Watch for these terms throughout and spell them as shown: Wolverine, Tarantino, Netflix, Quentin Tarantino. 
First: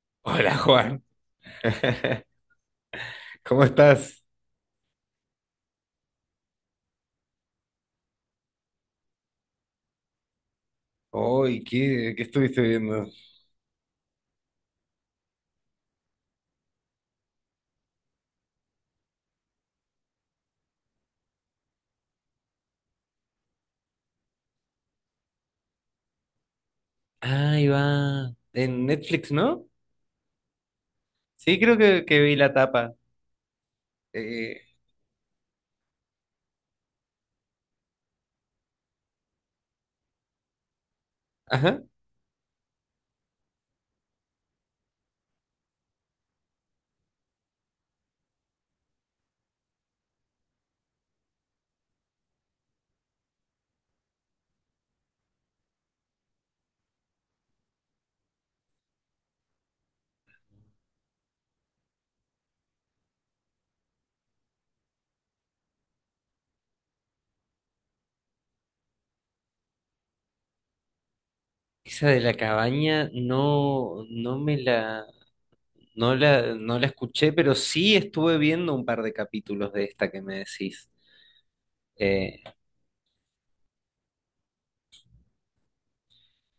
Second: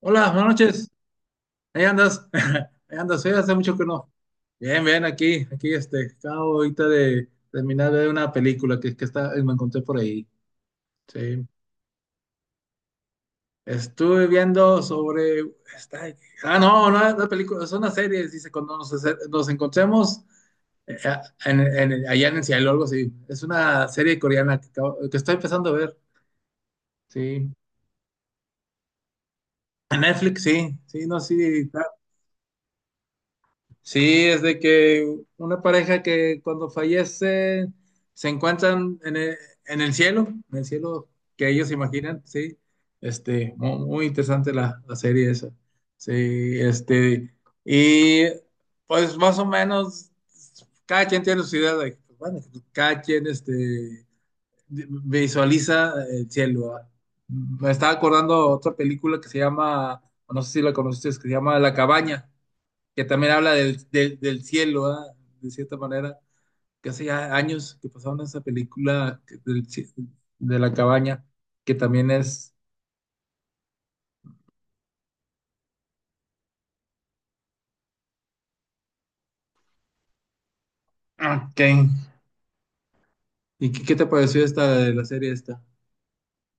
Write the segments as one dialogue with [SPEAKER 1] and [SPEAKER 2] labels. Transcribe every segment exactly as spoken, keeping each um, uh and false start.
[SPEAKER 1] Hola, buenas
[SPEAKER 2] Hola
[SPEAKER 1] noches.
[SPEAKER 2] Juan,
[SPEAKER 1] Ahí andas. Ahí andas. Sí, hace
[SPEAKER 2] ¿Cómo
[SPEAKER 1] mucho que no.
[SPEAKER 2] estás?
[SPEAKER 1] Bien, bien, aquí, aquí este. Acabo ahorita de terminar de ver una película que, que está, eh, me encontré por ahí. Sí.
[SPEAKER 2] Hoy, ¿qué, qué estuviste viendo?
[SPEAKER 1] Estuve viendo sobre. Está, ah, no, no es una película, es una serie. Dice, cuando nos, acer- nos encontremos, eh, en- en- allá en el cielo, algo así. Es una serie coreana que, acabo- que estoy empezando a ver. Sí.
[SPEAKER 2] Ahí va, en Netflix, ¿no?
[SPEAKER 1] En Netflix, sí. Sí, no,
[SPEAKER 2] Sí,
[SPEAKER 1] sí.
[SPEAKER 2] creo que, que vi la tapa.
[SPEAKER 1] Sí, es de
[SPEAKER 2] Eh,
[SPEAKER 1] que una pareja que cuando fallece se encuentran en el, en el, cielo, en el cielo que ellos
[SPEAKER 2] ajá.
[SPEAKER 1] imaginan, sí. Este, mu- muy, interesante la, la serie esa. Sí, este, y pues más o menos cada quien tiene su idea de, pues, bueno, cada quien este, visualiza el cielo, ¿verdad? Me estaba acordando otra película que se llama, no sé si la conociste, que se llama La Cabaña, que también habla del, del, del, cielo, ¿verdad? De cierta manera, que hace ya años que pasaron esa película del, ci- de la cabaña, que
[SPEAKER 2] Esa
[SPEAKER 1] también
[SPEAKER 2] de la
[SPEAKER 1] es...
[SPEAKER 2] cabaña no, no me la, no la, no la escuché, pero sí estuve viendo un par de capítulos de esta que me decís.
[SPEAKER 1] Ok.
[SPEAKER 2] Eh,
[SPEAKER 1] ¿Y qué, qué te pareció esta de la serie esta?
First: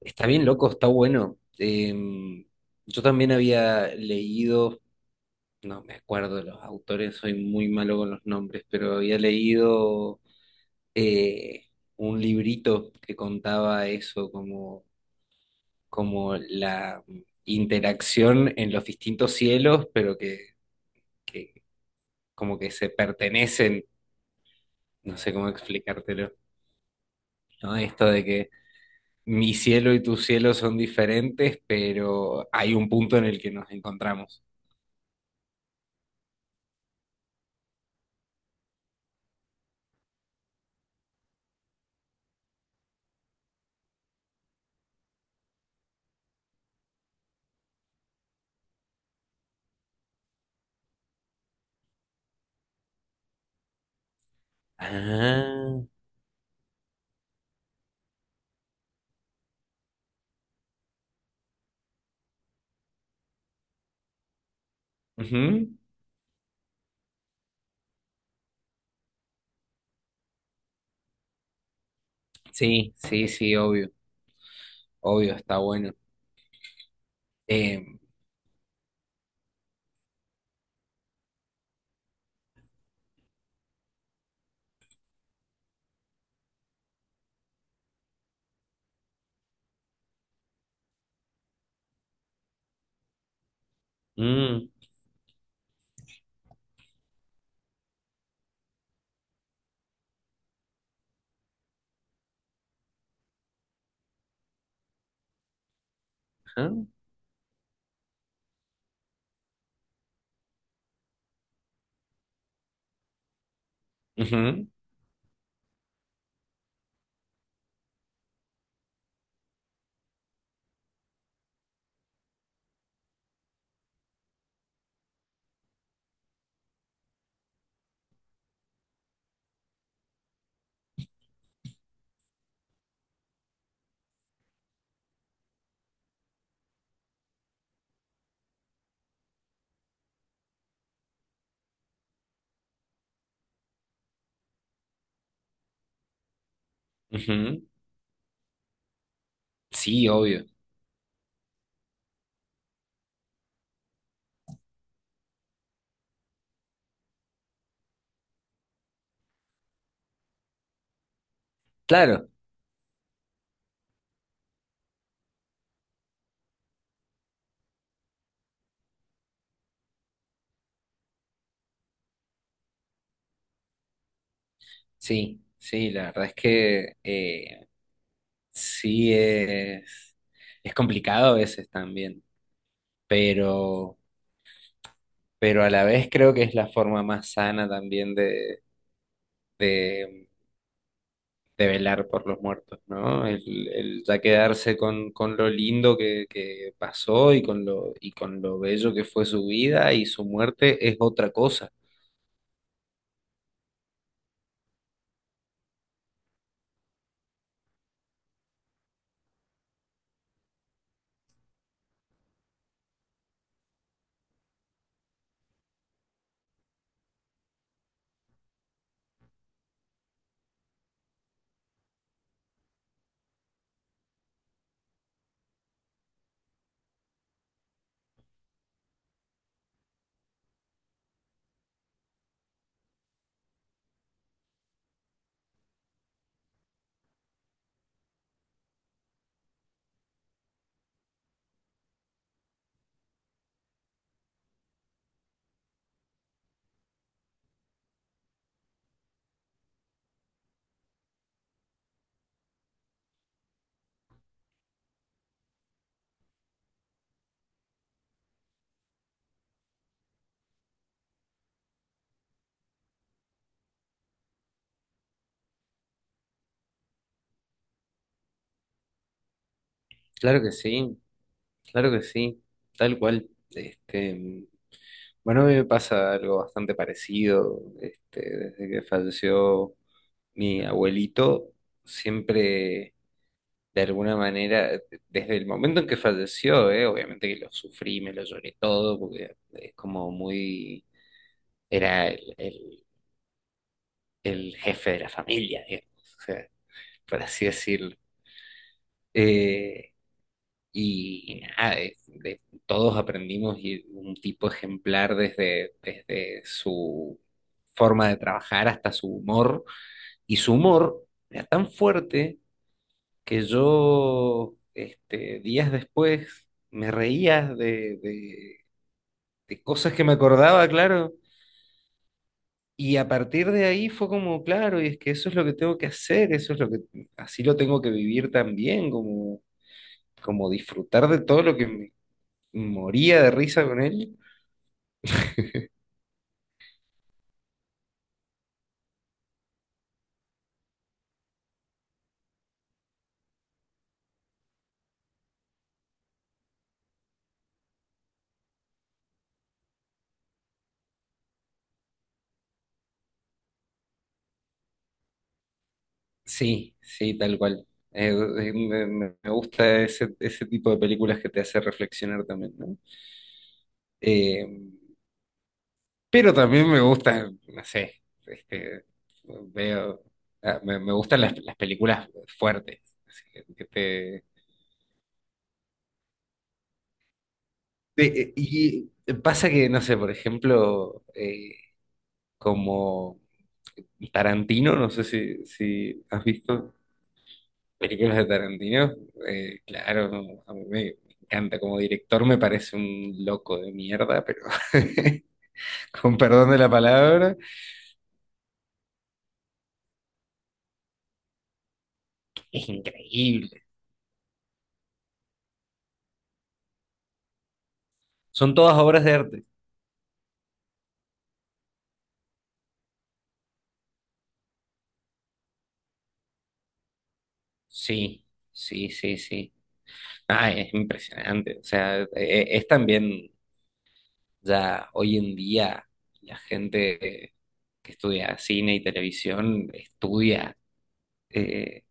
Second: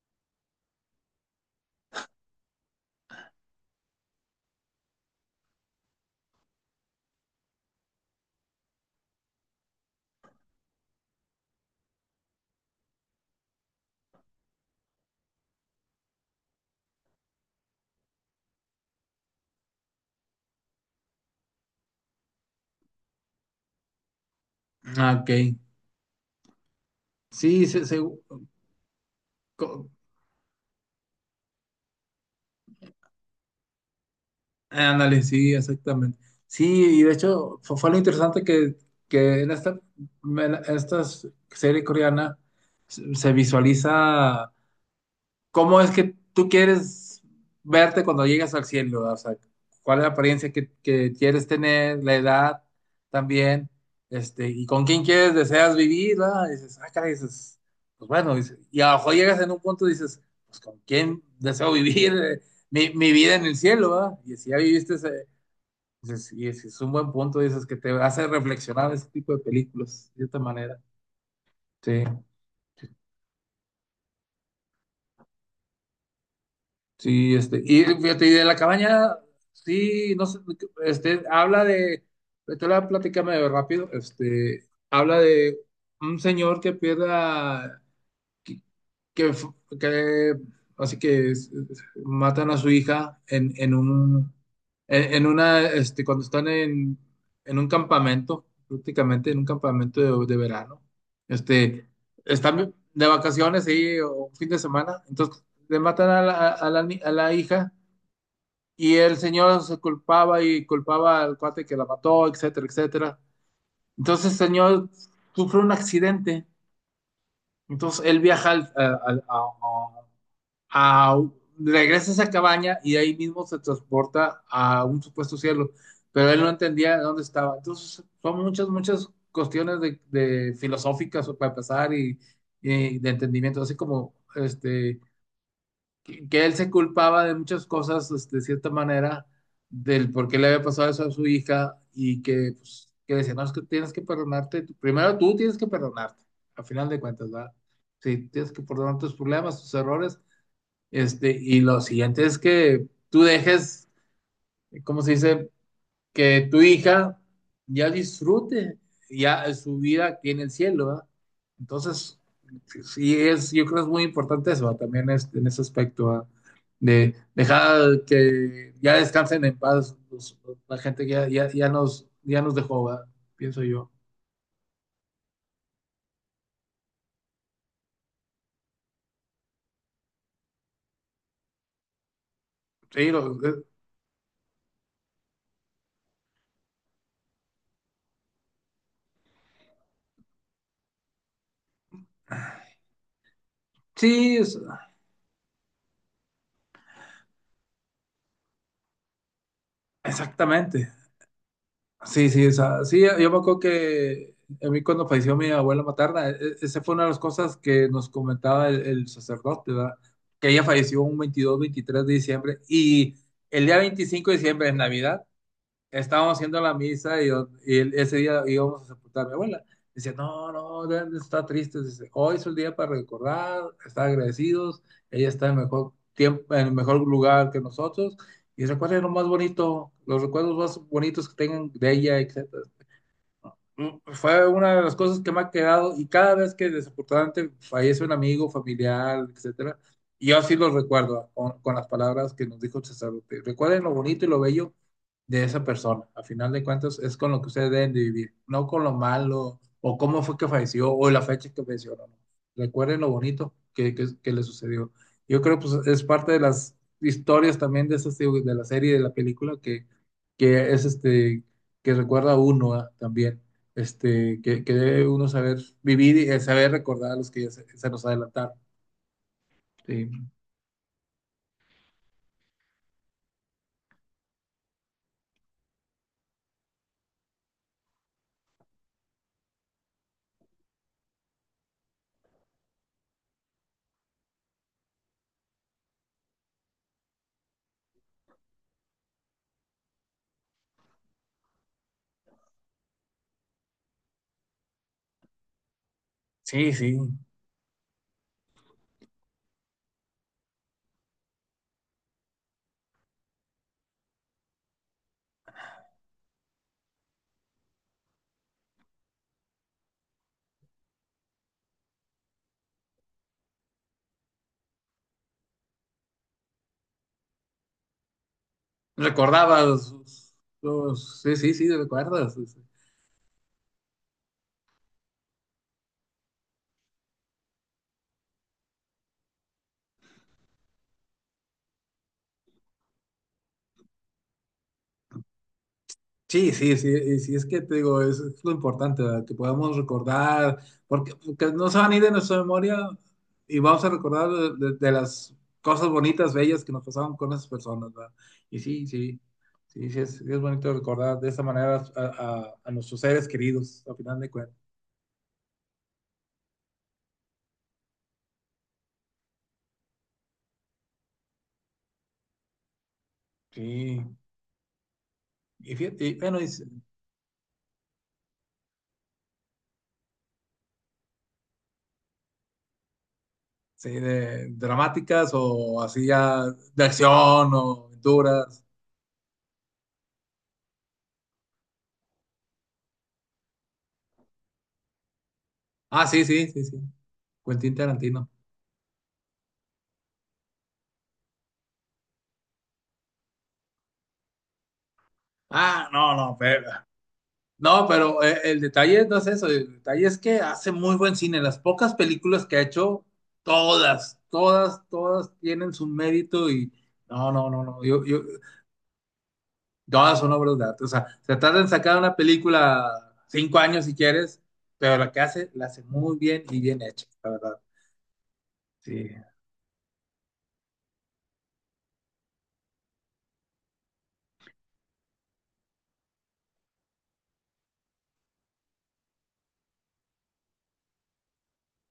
[SPEAKER 2] está bien loco, está bueno. Em, yo también había leído. No me acuerdo de los autores, soy muy malo con los nombres, pero había leído eh, un librito que contaba eso, como, como la interacción en los distintos cielos, pero que, que como que se pertenecen,
[SPEAKER 1] Ah,
[SPEAKER 2] no
[SPEAKER 1] ok.
[SPEAKER 2] sé cómo explicártelo,
[SPEAKER 1] Sí,
[SPEAKER 2] ¿no?
[SPEAKER 1] se, se-
[SPEAKER 2] Esto de que mi
[SPEAKER 1] co-
[SPEAKER 2] cielo y tu cielo son diferentes, pero hay un punto en el que nos encontramos.
[SPEAKER 1] ándale, sí, exactamente. Sí, y de hecho fue, fue, lo interesante que, que en esta, en esta serie coreana se visualiza. ¿Cómo es que tú quieres verte cuando llegas al cielo? O sea, ¿cuál es la apariencia que, que quieres tener? ¿La edad también? Este, ¿y con quién quieres, deseas
[SPEAKER 2] Ah,
[SPEAKER 1] vivir, ¿verdad? Y dices, ah, caray, dices, pues bueno, dices, y a lo mejor llegas en un punto y dices, pues con quién deseo vivir, eh, mi, mi vida en el cielo, ¿verdad? Y si ya viviste ese,
[SPEAKER 2] ujú.
[SPEAKER 1] dices, y es, es un buen punto, dices, que te hace reflexionar ese tipo de películas, de esta manera. Sí.
[SPEAKER 2] Sí, sí, sí, obvio, obvio, está bueno.
[SPEAKER 1] Sí, este, y
[SPEAKER 2] Eh,
[SPEAKER 1] fíjate, y de la cabaña, sí, no sé, este, habla de, te la platicame rápido, este, habla de un señor que pierde, que, fu- que así que s- s- matan a su hija en, en un
[SPEAKER 2] Mm,
[SPEAKER 1] en, en una este cuando están en, en, un campamento, prácticamente en un campamento de, de verano. Este están de vacaciones ahí o un fin de semana, entonces le matan a la, a
[SPEAKER 2] ajá,
[SPEAKER 1] la, ni- a la hija y el señor se culpaba y culpaba al cuate que la mató, etcétera, etcétera. Entonces el
[SPEAKER 2] ujú,
[SPEAKER 1] señor sufre un accidente. Entonces él viaja, al- a, a- a- a, regresa a esa cabaña y de ahí mismo se transporta a un supuesto cielo, pero él no entendía dónde estaba. Entonces, son muchas, muchas cuestiones de, de, filosóficas para pasar y, y de entendimiento, así como este, que, que él se culpaba de muchas cosas, este, de cierta manera, del por qué le había pasado eso a su hija y que, pues, que decía, no, es que tienes que perdonarte, tú- primero tú tienes que perdonarte, a final de cuentas, ¿verdad?
[SPEAKER 2] ujú.
[SPEAKER 1] Sí, tienes que perdonar tus problemas, tus
[SPEAKER 2] Sí,
[SPEAKER 1] errores,
[SPEAKER 2] obvio.
[SPEAKER 1] este, y lo siguiente es que tú dejes, ¿cómo se dice? Que tu hija ya disfrute ya su vida aquí en el cielo, ¿verdad? Entonces,
[SPEAKER 2] Claro,
[SPEAKER 1] sí es, yo creo que es muy importante eso, ¿verdad? También este, en ese aspecto, ¿verdad? De dejar que ya descansen en paz los- la gente que ya, ya, ya nos, ya nos dejó, ¿verdad? Pienso yo.
[SPEAKER 2] sí, sí, la verdad es que eh, sí es, es complicado a veces también,
[SPEAKER 1] Sí, lo- eh,
[SPEAKER 2] pero, pero a la vez creo que es la forma más sana también de, de, de velar por los muertos, ¿no? El, el ya
[SPEAKER 1] sí, es-
[SPEAKER 2] quedarse con, con lo lindo que, que pasó y con lo, y con lo bello que fue su vida y su muerte
[SPEAKER 1] exactamente.
[SPEAKER 2] es otra cosa.
[SPEAKER 1] Sí, sí, o sea, sí, yo me acuerdo que a mí cuando falleció mi abuela materna, e- e- esa fue una de las cosas que nos comentaba el, el, sacerdote, ¿verdad? Que ella falleció un veintidós, veintitrés de diciembre, y el día veinticinco de diciembre, en Navidad, estábamos haciendo la misa y, yo- y él- ese día íbamos a sepultar a mi abuela. Dice, no, no, Dan, está triste. Dice, hoy es el día para recordar, estar agradecidos. Ella está en el mejor tiempo, en el mejor lugar que nosotros. Y recuerden lo más bonito, los recuerdos más bonitos que tengan de ella, etcétera. Mm, fue una de las cosas que me ha quedado, y cada vez que desafortunadamente fallece un amigo, familiar, etcétera, y yo así lo recuerdo con, con las palabras que nos dijo el sacerdote. Recuerden lo bonito y lo bello de esa persona. A final de cuentas es con lo que ustedes deben de vivir, no con lo malo o cómo fue que falleció o la fecha que falleció. No, no. Recuerden lo bonito que, que, que le sucedió. Yo creo que pues, es parte de las historias también de, esas, digo, de la serie, de la película que, que es este que recuerda a uno, ah, también, este, que, que debe uno saber vivir y, eh, saber recordar a los que ya se, se nos adelantaron. Sí,
[SPEAKER 2] Claro que sí. Claro que sí, tal cual. Este, bueno, a mí me pasa algo bastante parecido. Este, desde que falleció mi abuelito, siempre, de alguna manera, desde el momento en que falleció, eh, obviamente que lo sufrí, me lo lloré todo, porque es como muy, era el, el- el jefe de la familia, digamos, o sea,
[SPEAKER 1] sí, sí.
[SPEAKER 2] por así decirlo. Eh, Y nada, de- de- todos aprendimos y un tipo ejemplar desde, desde su forma de trabajar hasta su humor. Y su humor era tan fuerte que yo, este, días después, me reía de, de- de cosas
[SPEAKER 1] Recordabas
[SPEAKER 2] que me acordaba, claro.
[SPEAKER 1] los, sí, sí, sí, recuerdas. Sí,
[SPEAKER 2] Y a partir de ahí fue como, claro, y es que eso es lo que tengo que hacer, eso es lo que, así lo tengo que vivir también, como, como disfrutar de todo lo que me moría de risa con él.
[SPEAKER 1] sí, sí, sí, sí, y sí, es que te digo, es, es lo importante, ¿verdad? Que podamos recordar, porque, porque no se van a ir de nuestra memoria y vamos a recordar de, de- de las cosas bonitas, bellas que nos pasaron con esas personas, ¿verdad? Y sí, sí, sí, sí, es, sí es bonito recordar de esa manera, a, a- a nuestros seres queridos, al final de cuentas.
[SPEAKER 2] Sí, sí, tal cual. Eh, eh, me, me- me gusta ese, ese tipo de películas que te hace reflexionar también, ¿no?
[SPEAKER 1] Sí.
[SPEAKER 2] Eh,
[SPEAKER 1] Y, fíjate, y
[SPEAKER 2] pero
[SPEAKER 1] bueno, y, sí,
[SPEAKER 2] también me gusta, no sé, este, veo, ah, me, me gustan las, las películas fuertes. Así que- que te-
[SPEAKER 1] de dramáticas o así ya de acción o
[SPEAKER 2] de-
[SPEAKER 1] aventuras.
[SPEAKER 2] y pasa que, no sé, por ejemplo, eh, como Tarantino, no sé si, si
[SPEAKER 1] Ah, sí,
[SPEAKER 2] has
[SPEAKER 1] sí, sí,
[SPEAKER 2] visto.
[SPEAKER 1] sí. Quentin
[SPEAKER 2] Películas de
[SPEAKER 1] Tarantino.
[SPEAKER 2] Tarantino, eh, claro, no, a mí me, encanta. Como director me parece un loco de mierda, pero
[SPEAKER 1] Ah, no,
[SPEAKER 2] con
[SPEAKER 1] no,
[SPEAKER 2] perdón de
[SPEAKER 1] pero,
[SPEAKER 2] la palabra,
[SPEAKER 1] no, pero, eh, el detalle no es eso. El detalle es que hace muy buen cine. Las pocas películas que ha
[SPEAKER 2] es
[SPEAKER 1] hecho,
[SPEAKER 2] increíble.
[SPEAKER 1] todas, todas, todas tienen su mérito, y no, no, no, no. Yo, yo,
[SPEAKER 2] Son todas obras de arte.
[SPEAKER 1] todas son obras de arte. O sea, se tarda en sacar una película cinco años si quieres, pero la que hace, la hace muy bien y bien hecha, la verdad.
[SPEAKER 2] Sí, sí,
[SPEAKER 1] Sí.
[SPEAKER 2] sí, sí. Ah, es impresionante. O sea, e- e- es también ya hoy en día la gente que estudia cine y televisión estudia eh,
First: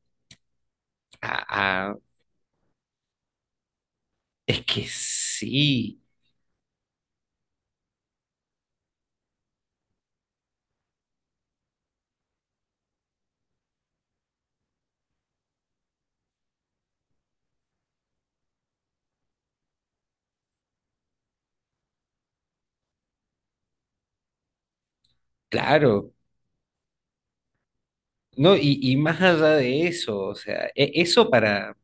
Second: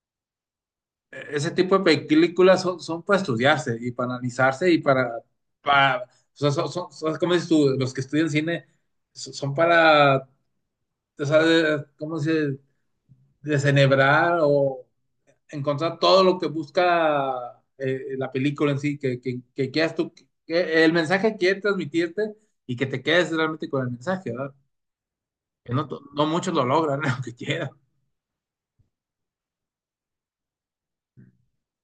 [SPEAKER 2] a,
[SPEAKER 1] e-, Ese tipo de
[SPEAKER 2] a-
[SPEAKER 1] películas son, son, para estudiarse y para
[SPEAKER 2] es
[SPEAKER 1] analizarse y
[SPEAKER 2] que
[SPEAKER 1] para,
[SPEAKER 2] sí,
[SPEAKER 1] para o sea, son, son- son- ¿cómo dices tú? Los que estudian cine so- son para, o sea, de- ¿cómo se desenhebrar o encontrar todo lo que busca, eh, la película en sí, que, que, que quieras tú, que el mensaje que quiere transmitirte y que te quedes realmente con el mensaje, ¿verdad? Que no, to-
[SPEAKER 2] claro.
[SPEAKER 1] no muchos lo logran, lo que quieran.
[SPEAKER 2] No, y, y más allá de eso, o sea, e- eso para,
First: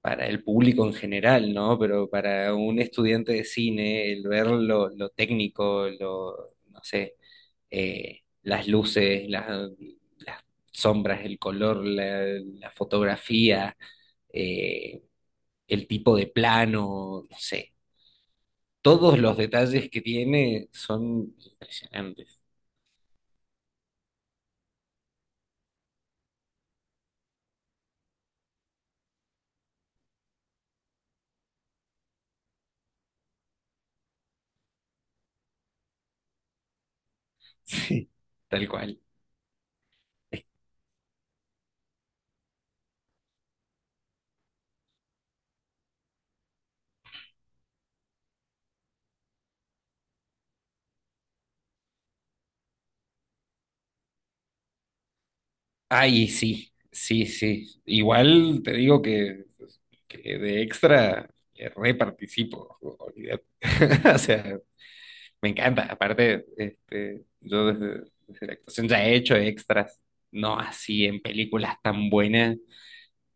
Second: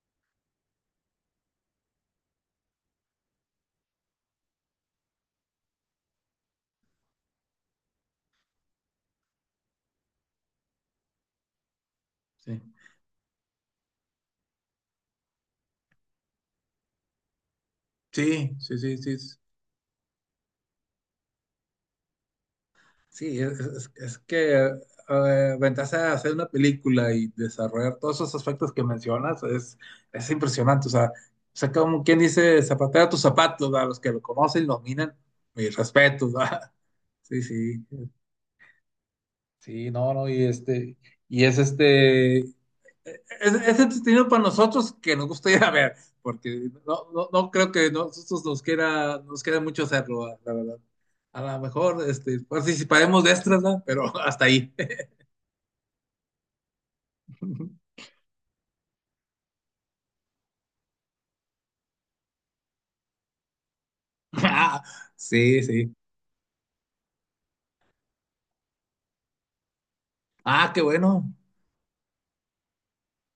[SPEAKER 2] para el público en general, ¿no? Pero para un estudiante de cine, el ver lo, lo técnico, lo, no sé, eh, las luces, las, las sombras, el color, la,
[SPEAKER 1] Sí,
[SPEAKER 2] la fotografía, eh, el tipo de plano, no sé,
[SPEAKER 1] sí, sí, sí,
[SPEAKER 2] todos
[SPEAKER 1] sí.
[SPEAKER 2] los detalles que tiene son impresionantes.
[SPEAKER 1] Sí, es, es- es que, eh, ventaja de hacer una película y desarrollar todos esos aspectos que mencionas es, es impresionante. O sea, o sea, como quien dice, zapatero a tus zapatos, a los que lo conocen y lo miran, mis respetos, ¿verdad? Sí, sí,
[SPEAKER 2] Sí, tal cual.
[SPEAKER 1] sí, no, no, y este, y es este, es, es entretenido para nosotros que nos gusta ir a ver, porque no, no, no creo que nosotros nos quiera, nos queda mucho hacerlo, la verdad. A lo mejor, este, participaremos de extras, ¿verdad? Pero hasta ahí.
[SPEAKER 2] Ay, sí, sí, sí. Igual te digo que, pues, que de extra eh, re participo, olvídate. O sea,
[SPEAKER 1] Ah,
[SPEAKER 2] me
[SPEAKER 1] sí,
[SPEAKER 2] encanta.
[SPEAKER 1] sí.
[SPEAKER 2] Aparte, este, yo desde, desde la actuación ya he hecho extras, no
[SPEAKER 1] Ah, qué
[SPEAKER 2] así en
[SPEAKER 1] bueno.
[SPEAKER 2] películas tan buenas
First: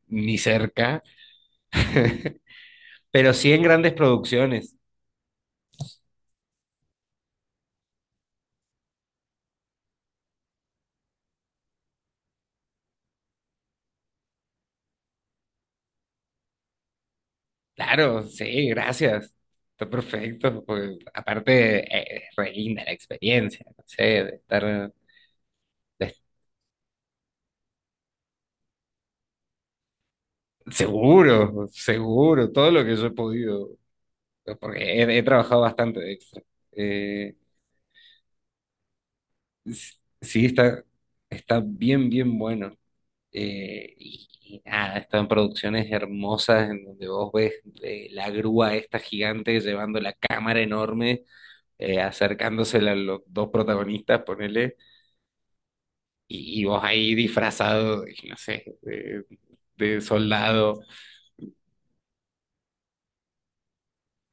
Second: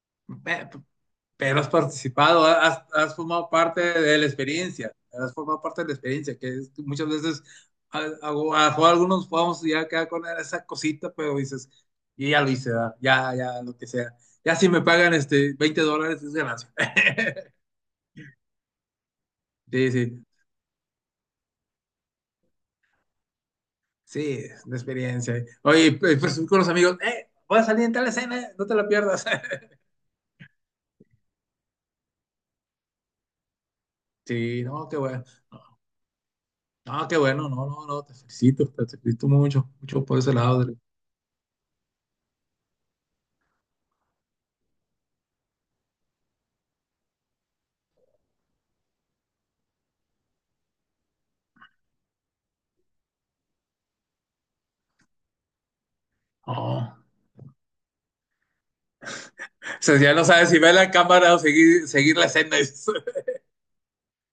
[SPEAKER 2] ni
[SPEAKER 1] Pe-
[SPEAKER 2] cerca,
[SPEAKER 1] Pero has participado, has, has
[SPEAKER 2] pero
[SPEAKER 1] formado
[SPEAKER 2] sí en
[SPEAKER 1] parte
[SPEAKER 2] grandes
[SPEAKER 1] de la
[SPEAKER 2] producciones.
[SPEAKER 1] experiencia, has formado parte de la experiencia, que es- muchas veces, a, a- a- a algunos podemos ya quedar con esa cosita, pero dices, y ya lo hice, ¿verdad? Ya, ya, lo que sea. Ya si me pagan este veinte dólares es ganancia.
[SPEAKER 2] Claro, sí, gracias. Está
[SPEAKER 1] Sí, sí,
[SPEAKER 2] perfecto. Porque aparte, eh, es re linda la experiencia, no sé, de
[SPEAKER 1] sí, es una
[SPEAKER 2] estar
[SPEAKER 1] experiencia. Oye,
[SPEAKER 2] de
[SPEAKER 1] pues pues, con los amigos, eh, voy a salir en tal escena, eh, no te la pierdas.
[SPEAKER 2] Seguro, seguro, todo lo que yo he podido,
[SPEAKER 1] Sí,
[SPEAKER 2] porque
[SPEAKER 1] no, qué
[SPEAKER 2] he,
[SPEAKER 1] bueno.
[SPEAKER 2] he trabajado bastante extra.
[SPEAKER 1] Ah, qué
[SPEAKER 2] Eh,
[SPEAKER 1] bueno, no, no, no, te felicito, te felicito mucho,
[SPEAKER 2] s-
[SPEAKER 1] mucho por ese
[SPEAKER 2] sí,
[SPEAKER 1] lado. Adri.
[SPEAKER 2] está, está bien, bien bueno. Eh, y, y nada, están producciones hermosas en donde vos ves eh, la grúa esta gigante llevando la cámara enorme, eh, acercándosela a los dos protagonistas, ponele, y, y vos
[SPEAKER 1] No,
[SPEAKER 2] ahí disfrazado, de, no sé, de
[SPEAKER 1] o sea,
[SPEAKER 2] de
[SPEAKER 1] ya no sabes si ver
[SPEAKER 2] soldado.
[SPEAKER 1] la cámara o seguir, seguir la escena.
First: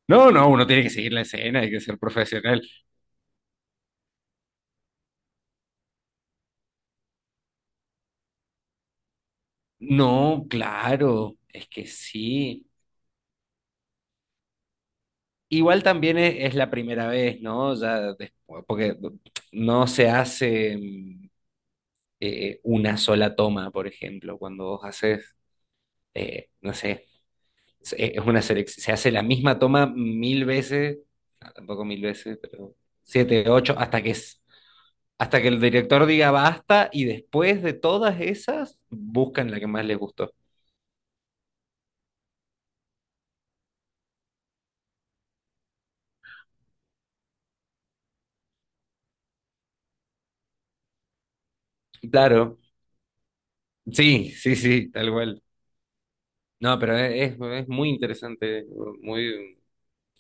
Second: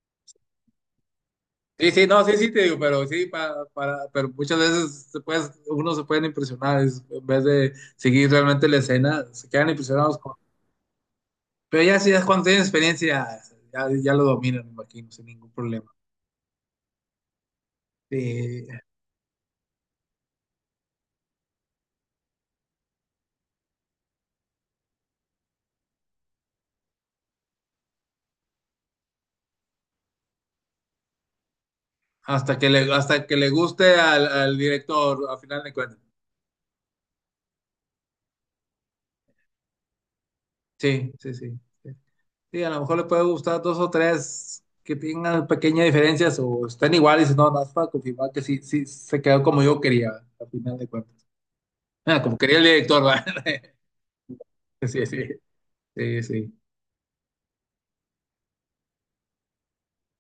[SPEAKER 2] No, no, uno tiene que seguir la escena, hay que
[SPEAKER 1] Sí,
[SPEAKER 2] ser
[SPEAKER 1] sí, no, sí, sí, te
[SPEAKER 2] profesional.
[SPEAKER 1] digo, pero sí, para, para, pero muchas veces se puede- uno se pueden impresionar, es- en vez de seguir realmente la escena, se quedan impresionados con...
[SPEAKER 2] No, claro, es
[SPEAKER 1] Pero
[SPEAKER 2] que
[SPEAKER 1] ya sí, ya cuando tienen
[SPEAKER 2] sí.
[SPEAKER 1] experiencia, ya, ya lo dominan, me imagino, sin ningún
[SPEAKER 2] Igual
[SPEAKER 1] problema.
[SPEAKER 2] también es, es la primera vez, ¿no? Ya después,
[SPEAKER 1] Sí,
[SPEAKER 2] porque no se hace mm, eh, una sola toma, por ejemplo, cuando vos haces, eh, no sé, es es una selección, se hace la misma toma mil veces, no, tampoco mil veces,
[SPEAKER 1] hasta que
[SPEAKER 2] pero
[SPEAKER 1] le, hasta que le
[SPEAKER 2] siete, ocho,
[SPEAKER 1] guste
[SPEAKER 2] hasta que
[SPEAKER 1] al,
[SPEAKER 2] es-
[SPEAKER 1] al director, al
[SPEAKER 2] hasta que el
[SPEAKER 1] final de cuentas.
[SPEAKER 2] director diga basta y después de todas esas buscan la que más les gustó.
[SPEAKER 1] Sí, sí, sí. sí. Sí, a lo mejor le puede gustar dos o tres que tengan pequeñas diferencias o estén iguales. No, no, es para confirmar que sí, sí se quedó como yo quería, al final de cuentas. Ah, como quería
[SPEAKER 2] Claro,
[SPEAKER 1] el director, ¿verdad?
[SPEAKER 2] sí, sí, sí,
[SPEAKER 1] Sí,
[SPEAKER 2] tal
[SPEAKER 1] sí,
[SPEAKER 2] cual.
[SPEAKER 1] sí, sí.
[SPEAKER 2] No, pero es, es muy interesante, muy,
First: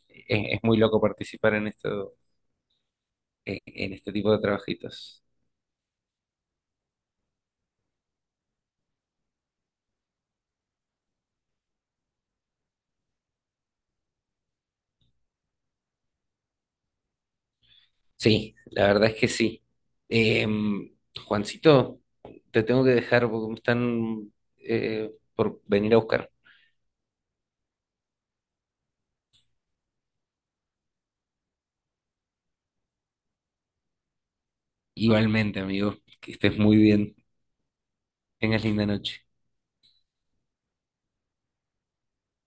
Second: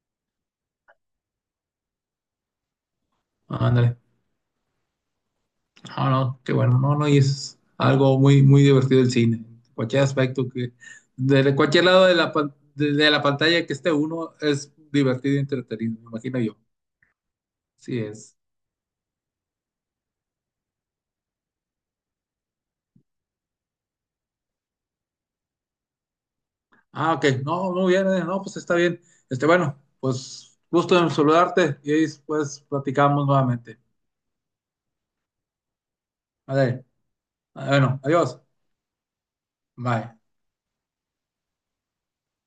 [SPEAKER 2] es, es muy loco participar en esto, en, en
[SPEAKER 1] Ándale.
[SPEAKER 2] este tipo de trabajitos.
[SPEAKER 1] No, no, qué bueno. No, no, y es algo muy, muy divertido el cine. Cualquier aspecto que, de cualquier lado de la, pan- de de la pantalla que esté uno, es divertido y entretenido, me imagino yo. Sí, es.
[SPEAKER 2] Sí, la verdad es que sí. Em, Juancito, te tengo que dejar porque me están eh, por venir a buscar.
[SPEAKER 1] Ah, ok. No, no viene. No, pues está bien. Este, bueno, pues gusto en saludarte y ahí, pues platicamos nuevamente.
[SPEAKER 2] Igualmente, amigo, que estés muy
[SPEAKER 1] Vale.
[SPEAKER 2] bien.
[SPEAKER 1] ah, Bueno, adiós.
[SPEAKER 2] Tengas linda noche.
[SPEAKER 1] Bye.